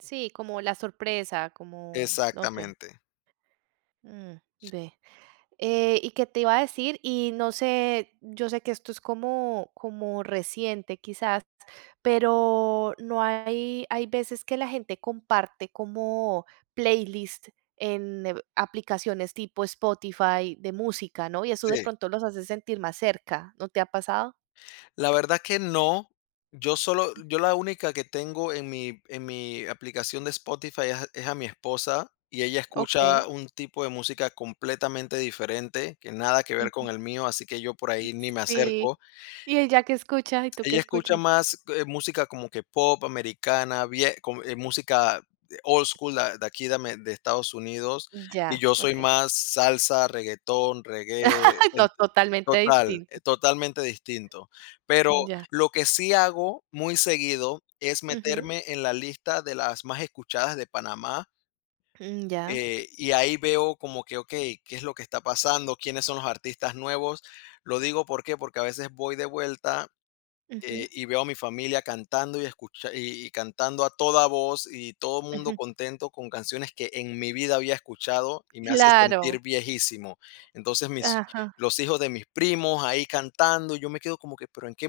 Sí, como la sorpresa, como no sé. Exactamente. Mm, ve, eh, ¿y qué te iba a decir? Y no sé, yo sé, que esto es, como como reciente quizás, pero, no, hay hay veces que la gente comparte, como playlist, en, eh, aplicaciones tipo Spotify, de música, ¿no? Y eso, de Sí. pronto los hace sentir, más cerca, ¿no te ha pasado? La verdad que no. Yo solo yo la única que tengo en mi en mi aplicación de Spotify es a es a mi esposa, y ella Okey. escucha un tipo de música, completamente diferente, que nada que ver Ujú. con el mío, así que yo por ahí ni me Sí, acerco. ¿y ella qué escucha? ¿Y tú qué Ella escucha escuchas? más, eh, música como que pop americana, vie co eh, música de old school, de aquí, de Ame de Estados Unidos, y Ya, yo soy okey. más salsa, reguetón, reggae, No, ente totalmente total, distinto. e totalmente distinto. Pero, Mm ya. lo que sí hago, muy seguido, es Ujú. meterme en la lista, de las más escuchadas de Panamá Mm, ya. eh, y ahí veo como que, okey, ¿qué es lo que está pasando? ¿Quiénes son los artistas nuevos? Lo digo, ¿por qué? Porque a veces voy de vuelta, Ujú. eh, y veo a mi familia cantando, y escucha y cantando a toda voz, y todo mundo Ujú. contento, con canciones que en mi vida había escuchado, y me hace Claro. sentir viejísimo. Entonces, mis Ajá. los hijos de mis primos, ahí cantando, yo me quedo como que, pero en qué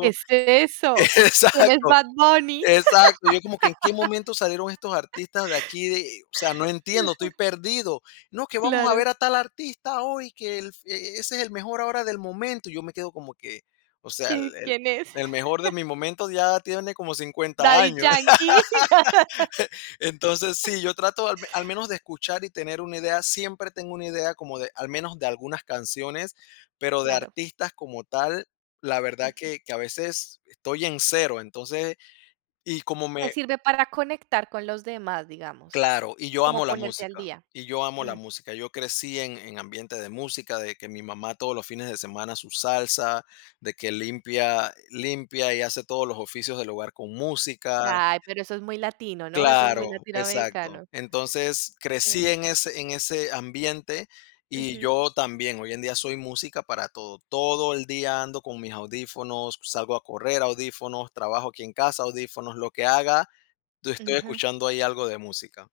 ¿Qué es eso? ¿Quién es Exacto, Bad Bunny? exacto, y yo como que, ¿en qué momento, salieron estos artistas de aquí, de? O sea, no entiendo, estoy Ajá. perdido. No, que vamos a Claro. ver, a tal artista hoy, que el, e e ese es el mejor, ahora del momento, y yo me quedo como que, o sea, el ¿Qué? el ¿Quién es? el mejor de mi momento, ya tiene como 50 Daddy años. Yankee. Entonces sí, yo trato al al menos de escuchar, y tener una idea, siempre tengo una idea como de, al menos de algunas canciones, pero de Claro. artistas como tal, la verdad, Ujú. que que a veces estoy en 0, entonces, y como Te me sirve para conectar con los demás, digamos, claro, y yo como amo la ponerte al música día. y yo amo la Mm. música. Yo crecí, en en ambiente de música, de que mi mamá, todos los fines de semana, su salsa, de que limpia limpia, y hace todos los oficios del hogar, con música. Ay, pero eso es muy latino, ¿no? Eso es muy Claro, exacto. latinoamericano. Entonces crecí, Sí. en ese en ese ambiente, y Ujú. yo también, hoy en día, soy música para todo. Todo el día ando, con mis audífonos, salgo a correr, audífonos, trabajo aquí en casa, audífonos, lo que haga, tu estoy Ujú. escuchando, ahí algo de música.